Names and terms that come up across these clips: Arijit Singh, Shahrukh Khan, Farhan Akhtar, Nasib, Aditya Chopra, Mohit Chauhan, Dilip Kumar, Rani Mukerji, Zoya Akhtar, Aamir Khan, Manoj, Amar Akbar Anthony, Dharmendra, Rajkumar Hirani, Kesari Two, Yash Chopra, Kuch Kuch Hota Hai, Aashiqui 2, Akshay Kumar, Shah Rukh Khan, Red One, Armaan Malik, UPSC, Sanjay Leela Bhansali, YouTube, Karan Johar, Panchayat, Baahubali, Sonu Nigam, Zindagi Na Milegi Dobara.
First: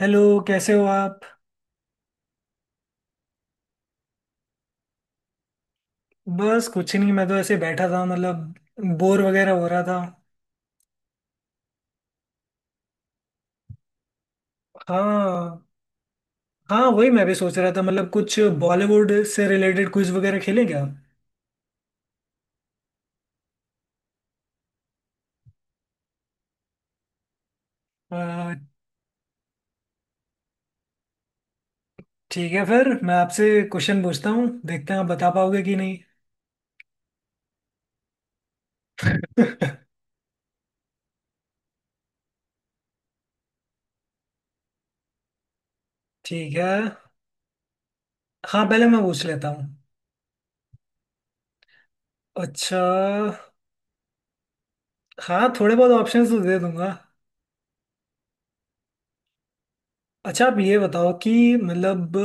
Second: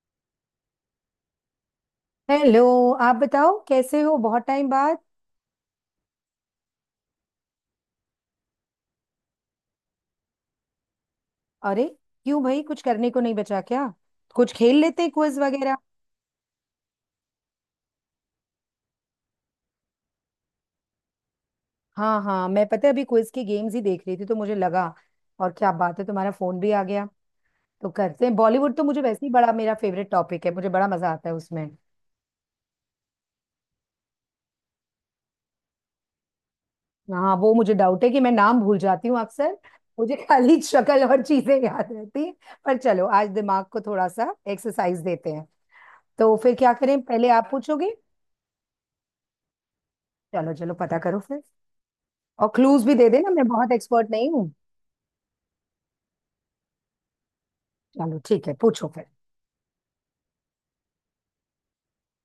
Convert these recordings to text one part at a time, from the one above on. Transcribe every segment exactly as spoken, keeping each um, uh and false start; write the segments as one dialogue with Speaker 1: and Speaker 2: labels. Speaker 1: Hello. कैसे हो आप।
Speaker 2: हेलो। आप बताओ कैसे हो? बहुत टाइम बाद।
Speaker 1: बस कुछ नहीं, मैं तो ऐसे बैठा था मतलब बोर वगैरह हो रहा था।
Speaker 2: अरे क्यों भाई? कुछ करने को नहीं बचा क्या? कुछ खेल लेते हैं, क्विज
Speaker 1: हाँ,
Speaker 2: वगैरह।
Speaker 1: हाँ वही मैं भी सोच रहा था, मतलब कुछ बॉलीवुड से रिलेटेड क्विज वगैरह खेलें क्या।
Speaker 2: हाँ हाँ मैं, पता है अभी क्विज की गेम्स ही देख रही थी तो मुझे लगा, और क्या बात है, तुम्हारा फोन भी आ गया। तो करते हैं
Speaker 1: अ,
Speaker 2: बॉलीवुड, तो मुझे वैसे ही बड़ा, मेरा फेवरेट टॉपिक है, मुझे बड़ा मजा आता है उसमें।
Speaker 1: ठीक है, फिर मैं आपसे क्वेश्चन पूछता हूँ, देखते हैं आप बता पाओगे कि नहीं।
Speaker 2: हाँ वो मुझे डाउट है कि मैं नाम भूल जाती हूँ अक्सर। मुझे खाली शक्ल और चीजें याद रहती हैं। पर चलो आज दिमाग को थोड़ा सा एक्सरसाइज देते हैं। तो फिर
Speaker 1: ठीक है।
Speaker 2: क्या करें, पहले आप पूछोगे?
Speaker 1: हाँ पहले मैं पूछ लेता हूँ।
Speaker 2: चलो चलो पता करो फिर। और
Speaker 1: अच्छा,
Speaker 2: क्लूज भी दे देना, मैं बहुत एक्सपर्ट नहीं हूँ।
Speaker 1: हाँ थोड़े बहुत ऑप्शंस तो दे दूंगा।
Speaker 2: चलो ठीक है, पूछो फिर।
Speaker 1: अच्छा आप ये बताओ कि मतलब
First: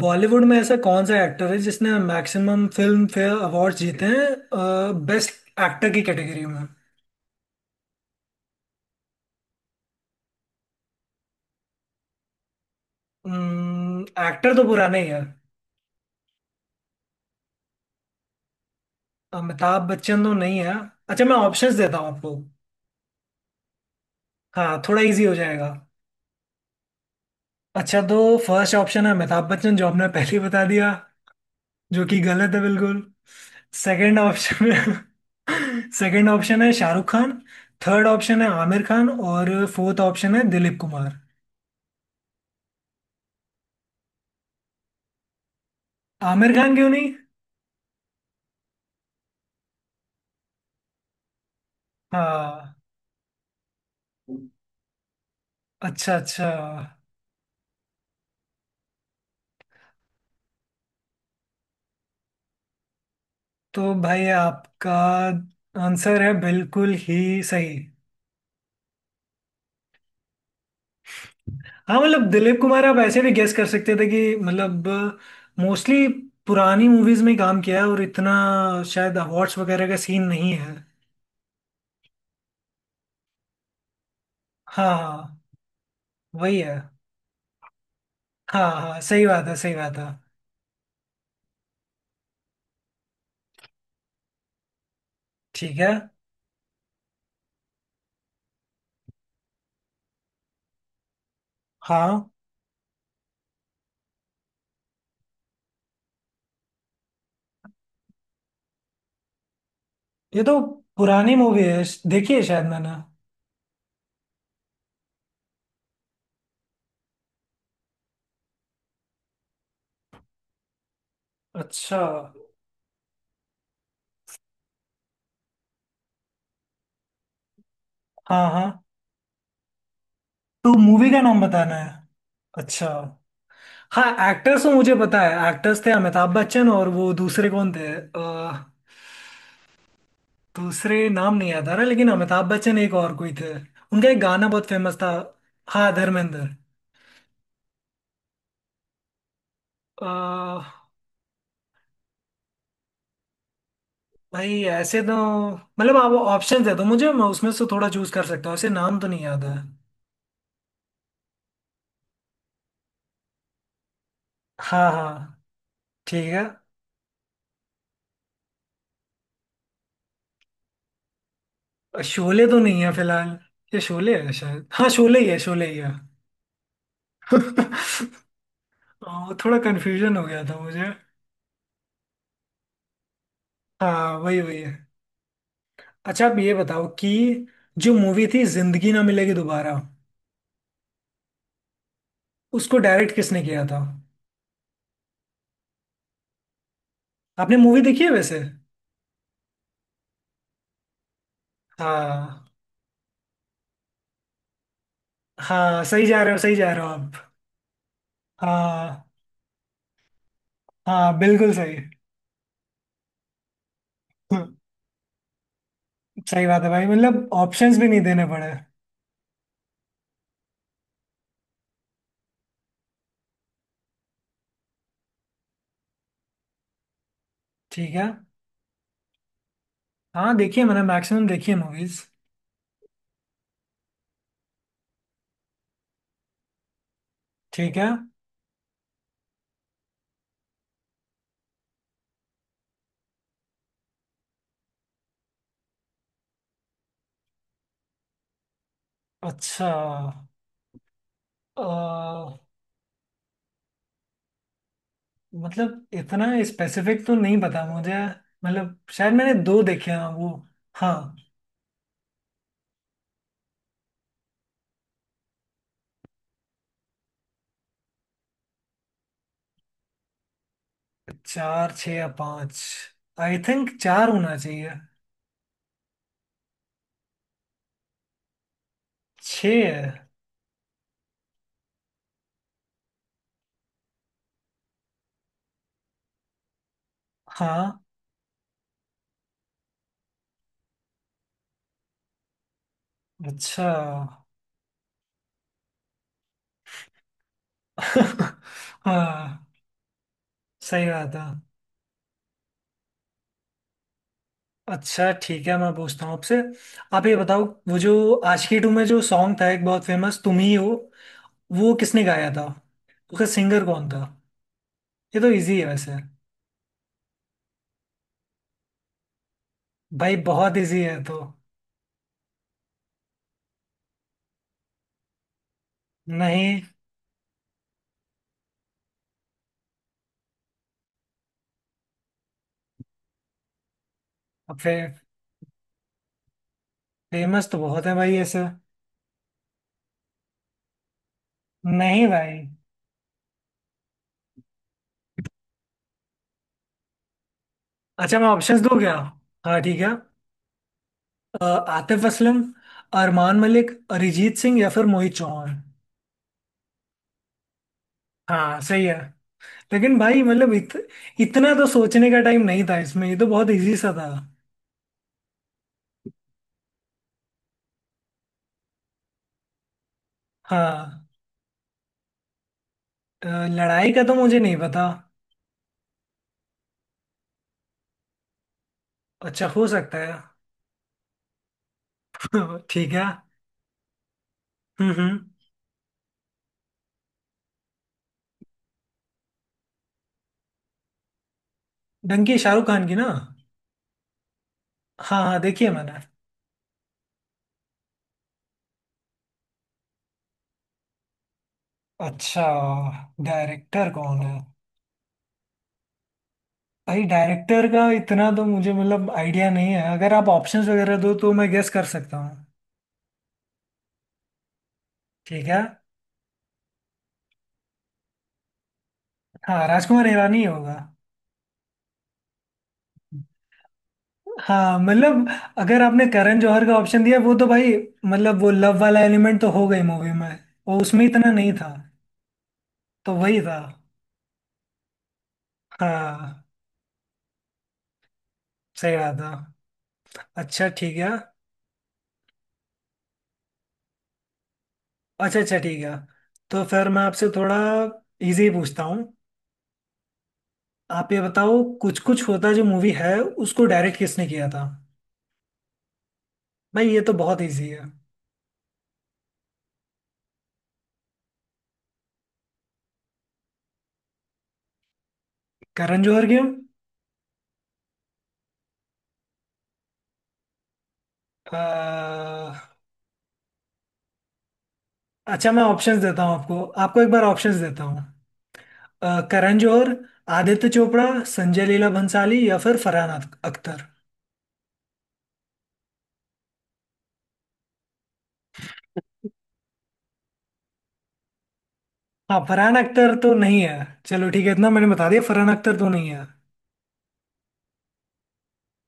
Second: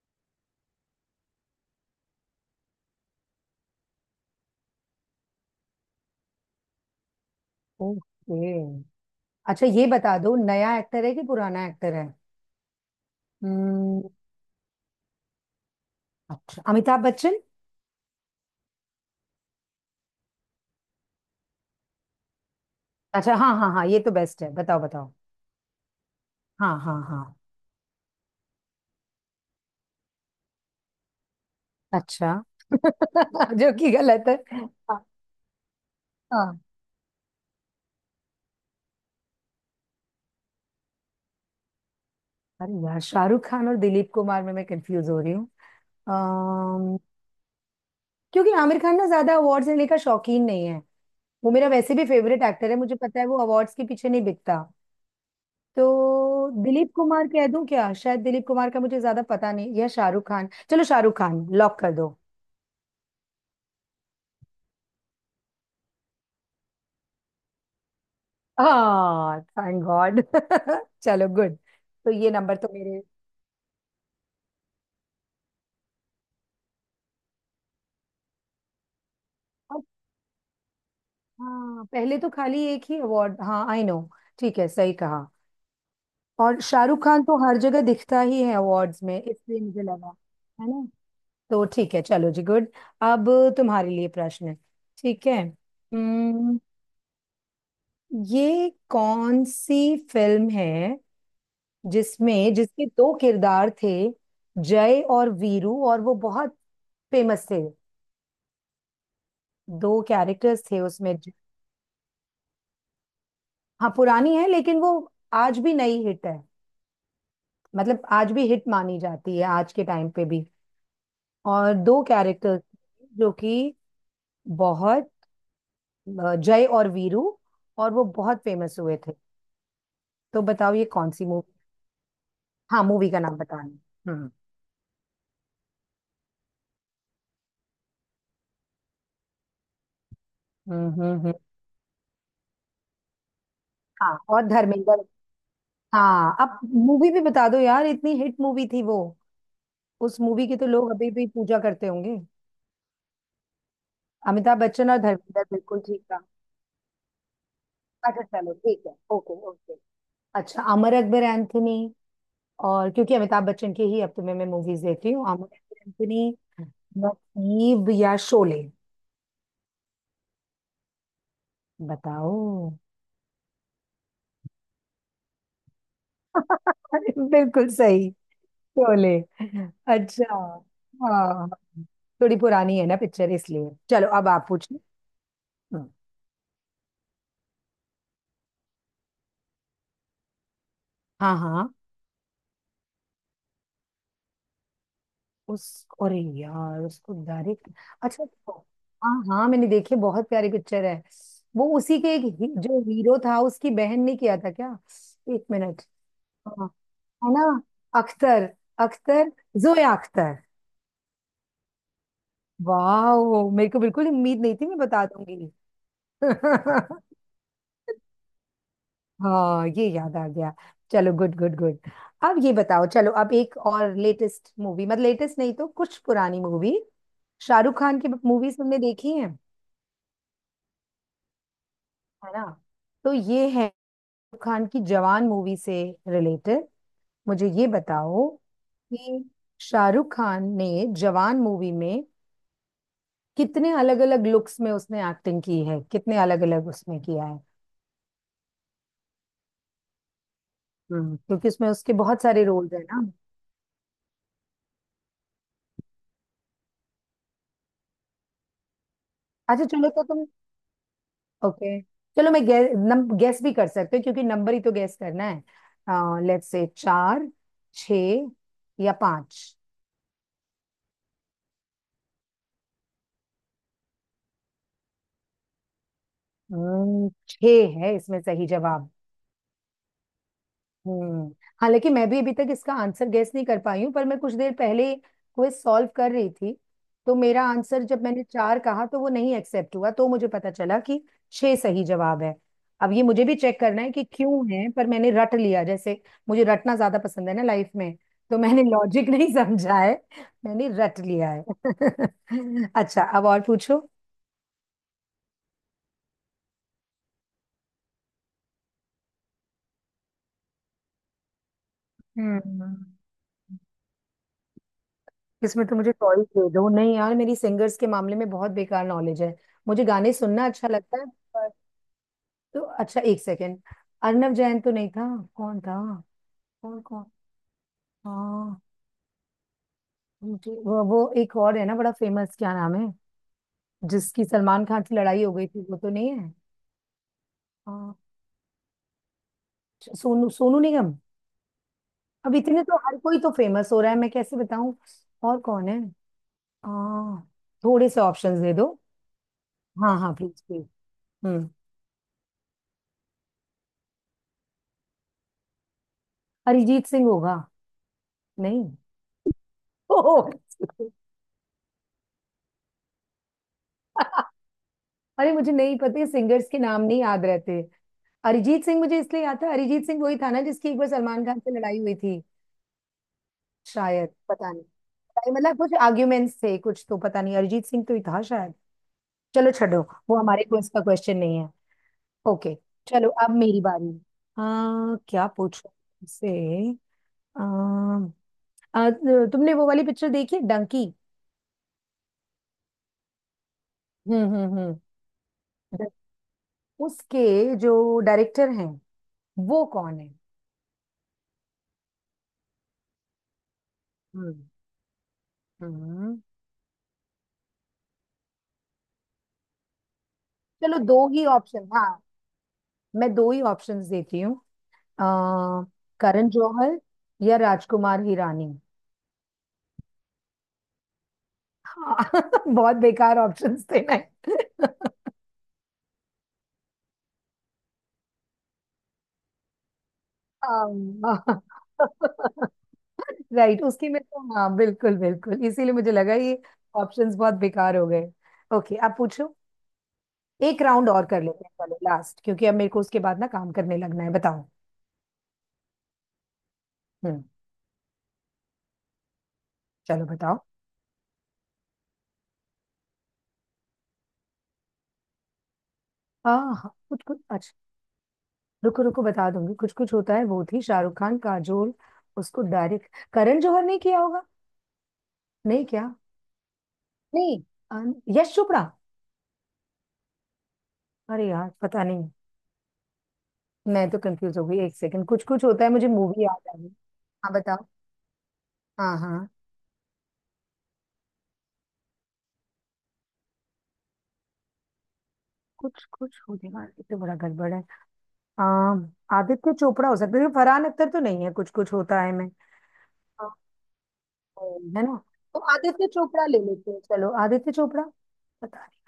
Speaker 1: बॉलीवुड में ऐसा कौन सा एक्टर है जिसने मैक्सिमम फिल्म फेयर अवार्ड्स जीते हैं बेस्ट एक्टर की कैटेगरी में।
Speaker 2: ओके। अच्छा ये बता दो, नया एक्टर है कि पुराना एक्टर है? हम्म,
Speaker 1: एक्टर तो पुराने ही है।
Speaker 2: अच्छा अमिताभ बच्चन।
Speaker 1: अमिताभ बच्चन तो नहीं है। अच्छा मैं ऑप्शंस देता हूँ आपको।
Speaker 2: अच्छा हाँ हाँ हाँ, ये तो बेस्ट है,
Speaker 1: हाँ
Speaker 2: बताओ
Speaker 1: थोड़ा
Speaker 2: बताओ।
Speaker 1: इजी हो जाएगा।
Speaker 2: हाँ हाँ हाँ।
Speaker 1: अच्छा तो फर्स्ट ऑप्शन है अमिताभ बच्चन, जो आपने पहले ही बता दिया, जो कि
Speaker 2: अच्छा
Speaker 1: गलत है बिल्कुल।
Speaker 2: जो कि
Speaker 1: सेकंड
Speaker 2: गलत है।
Speaker 1: ऑप्शन
Speaker 2: हाँ।
Speaker 1: है। सेकंड
Speaker 2: हाँ।
Speaker 1: ऑप्शन है शाहरुख खान। थर्ड ऑप्शन है आमिर खान और फोर्थ ऑप्शन है दिलीप कुमार।
Speaker 2: अरे यार शाहरुख खान और दिलीप कुमार में मैं कंफ्यूज हो रही हूँ।
Speaker 1: आमिर खान क्यों
Speaker 2: अम्म,
Speaker 1: नहीं।
Speaker 2: क्योंकि आमिर खान ना ज्यादा अवार्ड्स लेने का शौकीन नहीं है। वो मेरा वैसे भी फेवरेट एक्टर
Speaker 1: हाँ।
Speaker 2: है, मुझे पता है वो अवार्ड्स के पीछे नहीं बिकता।
Speaker 1: अच्छा अच्छा
Speaker 2: तो दिलीप कुमार कह दूं क्या? शायद दिलीप कुमार का मुझे ज्यादा पता नहीं, या शाहरुख खान, चलो शाहरुख खान लॉक कर दो।
Speaker 1: तो भाई आपका आंसर है बिल्कुल ही सही।
Speaker 2: हाँ थैंक गॉड। चलो गुड।
Speaker 1: हाँ
Speaker 2: तो
Speaker 1: मतलब
Speaker 2: ये नंबर
Speaker 1: दिलीप
Speaker 2: तो
Speaker 1: कुमार आप
Speaker 2: मेरे,
Speaker 1: ऐसे भी गेस कर सकते थे कि मतलब मोस्टली पुरानी मूवीज में काम किया है और इतना शायद अवार्ड्स
Speaker 2: और
Speaker 1: वगैरह का सीन नहीं है।
Speaker 2: हाँ पहले तो खाली एक ही अवार्ड, हाँ आई नो, ठीक है सही
Speaker 1: हाँ
Speaker 2: कहा।
Speaker 1: हाँ वही
Speaker 2: और
Speaker 1: है।
Speaker 2: शाहरुख खान तो हर जगह दिखता ही है
Speaker 1: हाँ हाँ
Speaker 2: अवार्ड्स में
Speaker 1: सही बात है,
Speaker 2: इसलिए
Speaker 1: सही
Speaker 2: मुझे
Speaker 1: बात है।
Speaker 2: लगा। है ना। तो ठीक है चलो जी गुड। अब तुम्हारे लिए प्रश्न है, ठीक है?
Speaker 1: ठीक है।
Speaker 2: हम्म, ये कौन सी फिल्म है
Speaker 1: हाँ
Speaker 2: जिसमें जिसके दो किरदार थे, जय और वीरू, और वो बहुत फेमस थे। दो
Speaker 1: ये तो
Speaker 2: कैरेक्टर्स थे उसमें ज-
Speaker 1: पुरानी मूवी है, देखी है शायद मैंने।
Speaker 2: हाँ पुरानी है, लेकिन वो आज भी नई हिट है, मतलब आज भी हिट मानी जाती है आज के टाइम पे भी। और
Speaker 1: अच्छा।
Speaker 2: दो कैरेक्टर्स जो कि बहुत, अ, जय और वीरू, और वो बहुत
Speaker 1: हाँ
Speaker 2: फेमस
Speaker 1: हाँ
Speaker 2: हुए थे। तो
Speaker 1: तो
Speaker 2: बताओ ये
Speaker 1: मूवी
Speaker 2: कौन
Speaker 1: का
Speaker 2: सी
Speaker 1: नाम
Speaker 2: मूवी?
Speaker 1: बताना है।
Speaker 2: हाँ
Speaker 1: अच्छा।
Speaker 2: मूवी का नाम बताना।
Speaker 1: हाँ
Speaker 2: हम्म
Speaker 1: एक्टर्स तो मुझे पता है, एक्टर्स थे अमिताभ बच्चन और वो दूसरे कौन थे अ,
Speaker 2: हम्म
Speaker 1: दूसरे
Speaker 2: हम्म। हम्म।
Speaker 1: नाम नहीं याद आ रहा, लेकिन अमिताभ बच्चन एक और कोई थे, उनका
Speaker 2: हाँ
Speaker 1: एक
Speaker 2: और
Speaker 1: गाना बहुत फेमस
Speaker 2: धर्मेंद्र।
Speaker 1: था। हाँ
Speaker 2: हाँ
Speaker 1: धर्मेंद्र।
Speaker 2: अब मूवी भी बता दो यार, इतनी हिट मूवी थी वो, उस मूवी की तो
Speaker 1: अ,
Speaker 2: लोग अभी भी पूजा करते होंगे।
Speaker 1: भाई
Speaker 2: अमिताभ बच्चन और
Speaker 1: ऐसे तो
Speaker 2: धर्मेंद्र बिल्कुल
Speaker 1: मतलब
Speaker 2: ठीक
Speaker 1: आप
Speaker 2: था।
Speaker 1: ऑप्शन दे दो मुझे, मैं उसमें से थोड़ा चूज
Speaker 2: अच्छा
Speaker 1: कर सकता
Speaker 2: चलो
Speaker 1: हूँ, ऐसे
Speaker 2: ठीक है,
Speaker 1: नाम तो नहीं
Speaker 2: ओके
Speaker 1: याद है।
Speaker 2: ओके। अच्छा अमर अकबर एंथनी, और क्योंकि अमिताभ बच्चन की ही अब तो मैं मैं मूवीज
Speaker 1: हाँ
Speaker 2: देखती हूँ।
Speaker 1: हाँ
Speaker 2: अमर अकबर एंथनी,
Speaker 1: ठीक है।
Speaker 2: नसीब, या शोले? बताओ।
Speaker 1: शोले तो नहीं है फिलहाल, ये शोले है शायद, हाँ शोले ही है, शोले ही है।
Speaker 2: बिल्कुल सही,
Speaker 1: अ,
Speaker 2: शोले।
Speaker 1: वो थोड़ा कन्फ्यूजन हो
Speaker 2: अच्छा,
Speaker 1: गया था मुझे।
Speaker 2: हाँ, थोड़ी पुरानी है ना पिक्चर इसलिए। चलो
Speaker 1: हाँ
Speaker 2: अब
Speaker 1: वही
Speaker 2: आप
Speaker 1: वही
Speaker 2: पूछिए।
Speaker 1: है।
Speaker 2: हम्म,
Speaker 1: अच्छा आप ये बताओ कि जो मूवी थी जिंदगी ना मिलेगी दोबारा,
Speaker 2: हाँ हाँ।
Speaker 1: उसको डायरेक्ट किसने किया था।
Speaker 2: उस, अरे यार उसको
Speaker 1: आपने
Speaker 2: डायरेक्ट,
Speaker 1: मूवी देखी है
Speaker 2: अच्छा
Speaker 1: वैसे।
Speaker 2: तो- हाँ हाँ मैंने देखी, बहुत प्यारी पिक्चर है वो, उसी के एक ही,
Speaker 1: हाँ,
Speaker 2: जो हीरो था उसकी बहन ने किया था क्या? एक
Speaker 1: हाँ
Speaker 2: मिनट।
Speaker 1: सही जा रहे हो, सही
Speaker 2: हाँ।
Speaker 1: जा रहे हो आप।
Speaker 2: है ना। अख्तर,
Speaker 1: हाँ।
Speaker 2: अख्तर, जोया अख्तर।
Speaker 1: हाँ बिल्कुल सही।
Speaker 2: वाह, मेरे को बिल्कुल उम्मीद
Speaker 1: हम्म,
Speaker 2: नहीं थी मैं बता दूंगी।
Speaker 1: सही बात है भाई, मतलब ऑप्शंस भी नहीं देने पड़े।
Speaker 2: हाँ ये याद आ गया। चलो गुड गुड गुड। अब ये बताओ, चलो अब एक और लेटेस्ट मूवी, मतलब लेटेस्ट नहीं तो कुछ पुरानी मूवी, शाहरुख
Speaker 1: ठीक
Speaker 2: खान
Speaker 1: है।
Speaker 2: की मूवीज तुमने देखी है
Speaker 1: हाँ देखिए मैंने मैक्सिमम देखी है मूवीज।
Speaker 2: है ना? तो ये है, शाहरुख खान की जवान मूवी से रिलेटेड मुझे ये
Speaker 1: ठीक है।
Speaker 2: बताओ, कि शाहरुख खान ने जवान मूवी में कितने अलग अलग लुक्स में उसने एक्टिंग की है, कितने अलग अलग उसमें किया है।
Speaker 1: अच्छा।
Speaker 2: हम्म, क्योंकि उसमें उसके बहुत
Speaker 1: अ,
Speaker 2: सारे रोल्स है ना।
Speaker 1: मतलब इतना स्पेसिफिक तो नहीं पता मुझे, मतलब शायद मैंने दो
Speaker 2: अच्छा चलो
Speaker 1: देखे
Speaker 2: तो
Speaker 1: हैं
Speaker 2: तुम,
Speaker 1: वो। हाँ।
Speaker 2: ओके चलो, मैं गे, नम, गेस भी कर सकते हो, क्योंकि नंबर ही तो गेस करना है, लेट्स से चार, छ, या पांच।
Speaker 1: चार छः या पाँच। आई थिंक चार होना चाहिए।
Speaker 2: हम्म छ है इसमें सही जवाब।
Speaker 1: छः है।
Speaker 2: हम्म। हालांकि मैं भी अभी तक इसका आंसर गैस नहीं कर पाई हूँ, पर मैं कुछ देर पहले क्विज सॉल्व कर रही थी, तो मेरा
Speaker 1: हाँ।
Speaker 2: आंसर जब मैंने चार कहा तो वो नहीं एक्सेप्ट हुआ, तो मुझे पता चला कि छह सही जवाब है। अब ये मुझे भी चेक
Speaker 1: अच्छा।
Speaker 2: करना है कि क्यों है, पर मैंने रट लिया, जैसे मुझे रटना ज्यादा पसंद है ना लाइफ में, तो मैंने लॉजिक नहीं
Speaker 1: हाँ
Speaker 2: समझा है, मैंने
Speaker 1: सही
Speaker 2: रट
Speaker 1: बात है।
Speaker 2: लिया है। अच्छा अब और पूछो।
Speaker 1: अच्छा ठीक है मैं पूछता हूँ आपसे। आप ये बताओ वो जो आशिकी टू में जो सॉन्ग था एक बहुत फेमस तुम ही हो, वो किसने गाया था।
Speaker 2: हम्म।
Speaker 1: उसका सिंगर कौन था। ये तो इजी है
Speaker 2: इसमें तो
Speaker 1: वैसे।
Speaker 2: मुझे चॉइस दे दो, नहीं यार मेरी सिंगर्स के मामले में बहुत बेकार नॉलेज है, मुझे गाने
Speaker 1: भाई
Speaker 2: सुनना
Speaker 1: बहुत
Speaker 2: अच्छा
Speaker 1: इजी
Speaker 2: लगता
Speaker 1: है
Speaker 2: है
Speaker 1: तो।
Speaker 2: पर- तो अच्छा एक सेकेंड, अर्णव जैन तो नहीं था? कौन था?
Speaker 1: नहीं।
Speaker 2: कौन कौन। हाँ मुझे वो, वो एक और है ना बड़ा फेमस, क्या नाम है, जिसकी
Speaker 1: अब
Speaker 2: सलमान
Speaker 1: फे,
Speaker 2: खान से लड़ाई हो गई थी? वो तो नहीं है?
Speaker 1: फेमस तो बहुत है
Speaker 2: हाँ,
Speaker 1: भाई ऐसे।
Speaker 2: सोनू सोनू निगम?
Speaker 1: नहीं
Speaker 2: अब
Speaker 1: भाई।
Speaker 2: इतने तो हर कोई तो फेमस हो रहा है, मैं कैसे बताऊं? और कौन है? हाँ थोड़े से
Speaker 1: अच्छा मैं
Speaker 2: ऑप्शंस दे
Speaker 1: ऑप्शंस
Speaker 2: दो।
Speaker 1: दूँ क्या। हाँ ठीक है।
Speaker 2: हाँ हाँ प्लीज प्लीज।
Speaker 1: अ,
Speaker 2: हम्म।
Speaker 1: आतिफ असलम, अरमान मलिक, अरिजीत सिंह या फिर मोहित चौहान।
Speaker 2: अरिजीत सिंह होगा।
Speaker 1: हाँ
Speaker 2: नहीं।
Speaker 1: सही है। लेकिन भाई
Speaker 2: ओह,
Speaker 1: मतलब इत, इतना तो सोचने का टाइम नहीं था इसमें, ये तो बहुत इजी सा था।
Speaker 2: अरे मुझे नहीं पता, सिंगर्स के नाम नहीं याद रहते। अरिजीत सिंह मुझे इसलिए याद था, अरिजीत सिंह वही था ना जिसकी एक बार
Speaker 1: हाँ।
Speaker 2: सलमान खान से लड़ाई हुई थी।
Speaker 1: अ, लड़ाई का
Speaker 2: शायद
Speaker 1: तो मुझे
Speaker 2: पता
Speaker 1: नहीं
Speaker 2: नहीं
Speaker 1: पता।
Speaker 2: पता नहीं, मतलब कुछ आर्ग्यूमेंट्स थे कुछ, तो पता नहीं, अरिजीत सिंह तो ही था शायद।
Speaker 1: अच्छा
Speaker 2: चलो
Speaker 1: हो
Speaker 2: छोड़ो,
Speaker 1: सकता है।
Speaker 2: वो हमारे क्विज का क्वेश्चन नहीं है। ओके।
Speaker 1: ठीक है।
Speaker 2: चलो अब मेरी बारी।
Speaker 1: हम्म
Speaker 2: आ,
Speaker 1: हम्म।
Speaker 2: क्या पूछो तुमसे। आ, आ, तुमने वो वाली पिक्चर देखी है, डंकी?
Speaker 1: डंकी शाहरुख खान की ना।
Speaker 2: हम्म हम्म हम्म।
Speaker 1: हाँ हाँ देखी है मैंने।
Speaker 2: उसके जो डायरेक्टर हैं वो कौन है?
Speaker 1: अच्छा डायरेक्टर कौन है।
Speaker 2: हम्म। हम्म।
Speaker 1: भाई डायरेक्टर का इतना तो मुझे मतलब आइडिया नहीं है, अगर आप ऑप्शंस
Speaker 2: चलो
Speaker 1: वगैरह
Speaker 2: दो
Speaker 1: दो
Speaker 2: ही
Speaker 1: तो मैं
Speaker 2: ऑप्शन,
Speaker 1: गेस कर
Speaker 2: हाँ
Speaker 1: सकता हूँ।
Speaker 2: मैं दो ही ऑप्शंस देती हूँ। अ,
Speaker 1: ठीक है।
Speaker 2: करण जौहर या राजकुमार हिरानी।
Speaker 1: हाँ राजकुमार ईरानी होगा।
Speaker 2: हाँ बहुत बेकार ऑप्शंस थे ना।
Speaker 1: हाँ मतलब अगर आपने करण जौहर का ऑप्शन दिया वो तो भाई मतलब वो लव वाला एलिमेंट तो हो गई मूवी में, वो उसमें इतना नहीं था, तो वही था।
Speaker 2: राइट उसकी में तो हाँ, बिल्कुल बिल्कुल इसीलिए मुझे लगा ये
Speaker 1: हाँ
Speaker 2: ऑप्शंस बहुत बेकार हो गए। ओके
Speaker 1: सही
Speaker 2: आप
Speaker 1: रहा था।
Speaker 2: पूछो। एक
Speaker 1: अच्छा
Speaker 2: राउंड
Speaker 1: ठीक
Speaker 2: और
Speaker 1: है।
Speaker 2: कर लेते हैं, चलो लास्ट, क्योंकि अब मेरे को उसके बाद ना काम करने लगना है, बताओ।
Speaker 1: अच्छा अच्छा ठीक है। तो फिर मैं
Speaker 2: हम्म।
Speaker 1: आपसे थोड़ा इजी पूछता हूँ।
Speaker 2: चलो बताओ।
Speaker 1: आप ये बताओ कुछ कुछ होता जो मूवी है, उसको डायरेक्ट किसने किया था।
Speaker 2: आह
Speaker 1: भाई ये
Speaker 2: कुछ
Speaker 1: तो
Speaker 2: कुछ,
Speaker 1: बहुत
Speaker 2: अच्छा
Speaker 1: इजी है।
Speaker 2: रुको रुको बता दूंगी, कुछ कुछ होता है, वो थी शाहरुख खान काजोल, उसको डायरेक्ट करण जौहर नहीं किया होगा? नहीं क्या?
Speaker 1: करण जौहर क्यों।
Speaker 2: नहीं, अम, यश चोपड़ा? अरे यार
Speaker 1: अ,
Speaker 2: पता नहीं, मैं तो कंफ्यूज हो गई, एक सेकंड, कुछ कुछ
Speaker 1: अच्छा मैं
Speaker 2: होता है, मुझे
Speaker 1: ऑप्शंस देता
Speaker 2: मूवी
Speaker 1: हूँ
Speaker 2: याद आ
Speaker 1: आपको,
Speaker 2: गई।
Speaker 1: आपको एक बार
Speaker 2: हाँ
Speaker 1: ऑप्शंस
Speaker 2: बताओ,
Speaker 1: देता हूँ।
Speaker 2: हाँ
Speaker 1: अ,
Speaker 2: हाँ।
Speaker 1: करण जौहर, आदित्य चोपड़ा, संजय लीला भंसाली या फिर फरहान अख- अख्तर।
Speaker 2: कुछ कुछ होने वाला, ये तो बड़ा गड़बड़ है। आम, आदित्य चोपड़ा हो सकता है लेकिन फरहान अख्तर तो नहीं है कुछ कुछ होता है मैं,
Speaker 1: हाँ फरहान अख्तर तो नहीं है। चलो ठीक है, इतना
Speaker 2: है
Speaker 1: मैंने
Speaker 2: ना?
Speaker 1: बता दिया
Speaker 2: तो
Speaker 1: फरहान अख्तर
Speaker 2: आदित्य
Speaker 1: तो नहीं है।
Speaker 2: चोपड़ा ले लेते हैं, चलो आदित्य चोपड़ा, पता नहीं,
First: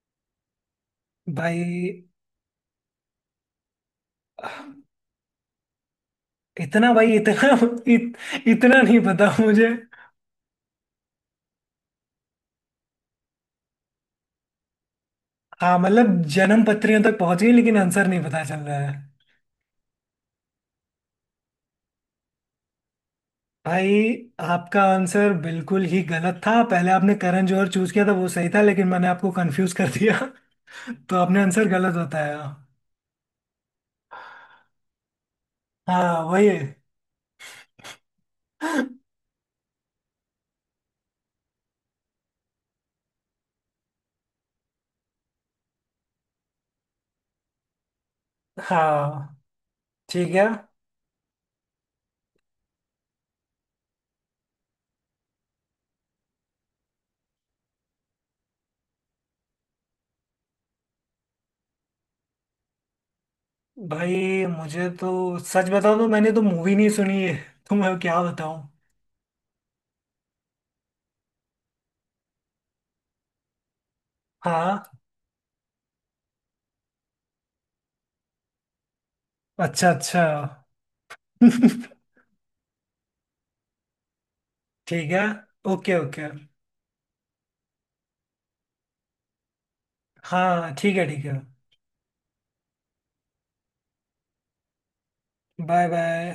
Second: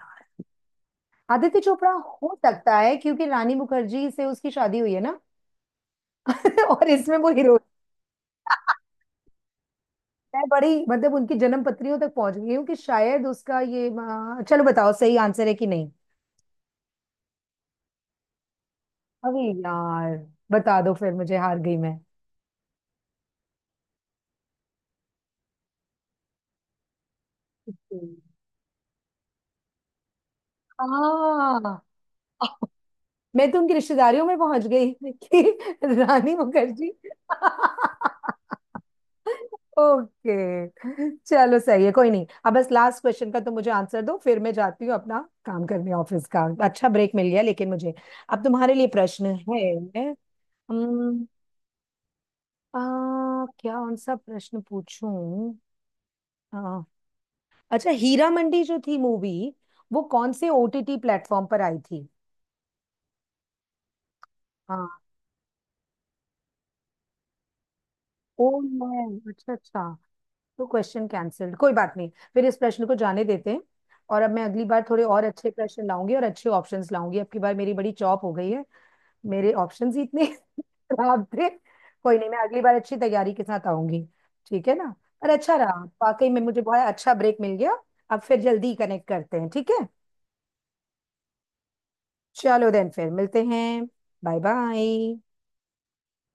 Speaker 2: आदित्य
Speaker 1: भाई
Speaker 2: चोपड़ा हो सकता है क्योंकि रानी मुखर्जी से उसकी शादी हुई है ना। और
Speaker 1: इतना भाई
Speaker 2: इसमें वो
Speaker 1: इतना
Speaker 2: हीरो।
Speaker 1: इत, इतना नहीं पता मुझे।
Speaker 2: मैं बड़ी, मतलब उनकी जन्म पत्रियों तक पहुंच गई हूँ कि शायद उसका ये, अ, चलो बताओ सही आंसर है कि
Speaker 1: हाँ
Speaker 2: नहीं।
Speaker 1: मतलब जन्म पत्रियों तक पहुंच गई लेकिन आंसर नहीं पता चल रहा है।
Speaker 2: अरे यार बता दो फिर, मुझे हार गई मैं।
Speaker 1: भाई आपका आंसर बिल्कुल ही गलत था, पहले आपने करण जौहर चूज किया था वो सही था, लेकिन मैंने आपको कंफ्यूज कर दिया। तो आपने आंसर
Speaker 2: हाँ।
Speaker 1: गलत बताया।
Speaker 2: मैं तो उनकी रिश्तेदारियों में पहुंच गई, कि
Speaker 1: हाँ
Speaker 2: रानी
Speaker 1: वही है।
Speaker 2: मुखर्जी। ओके, चलो सही है कोई नहीं, अब बस लास्ट क्वेश्चन का तो मुझे आंसर दो फिर मैं जाती हूँ अपना काम करने, ऑफिस का अच्छा ब्रेक मिल गया लेकिन मुझे। अब तुम्हारे लिए
Speaker 1: हाँ
Speaker 2: प्रश्न है।
Speaker 1: ठीक है।
Speaker 2: हम्म, आ, क्या कौन सा प्रश्न पूछूं? आ, अच्छा हीरा मंडी जो थी मूवी, वो कौन से ओ टी टी प्लेटफॉर्म पर आई थी?
Speaker 1: भाई मुझे
Speaker 2: हाँ।
Speaker 1: तो सच बताऊं तो मैंने तो मूवी नहीं सुनी है। तो मैं क्या
Speaker 2: ओ
Speaker 1: बताऊं।
Speaker 2: मैं, अच्छा अच्छा, तो क्वेश्चन कैंसिल्ड, कोई बात नहीं, फिर इस प्रश्न को जाने देते हैं। और अब मैं अगली बार
Speaker 1: हाँ
Speaker 2: थोड़े और अच्छे प्रश्न लाऊंगी, और अच्छे ऑप्शंस लाऊंगी, अब की बार मेरी बड़ी चॉप हो गई है, मेरे
Speaker 1: अच्छा
Speaker 2: ऑप्शंस ही
Speaker 1: अच्छा।
Speaker 2: इतने खराब थे। कोई नहीं, मैं अगली बार अच्छी तैयारी के साथ आऊंगी, ठीक है ना?
Speaker 1: ठीक है।
Speaker 2: पर अच्छा रहा
Speaker 1: ओके ओके।
Speaker 2: वाकई में, मुझे बहुत अच्छा ब्रेक मिल गया। अब फिर जल्दी कनेक्ट करते हैं, ठीक है।
Speaker 1: हाँ ठीक है ठीक है।
Speaker 2: चलो देन फिर मिलते हैं। Bye bye.
Speaker 1: Bye bye.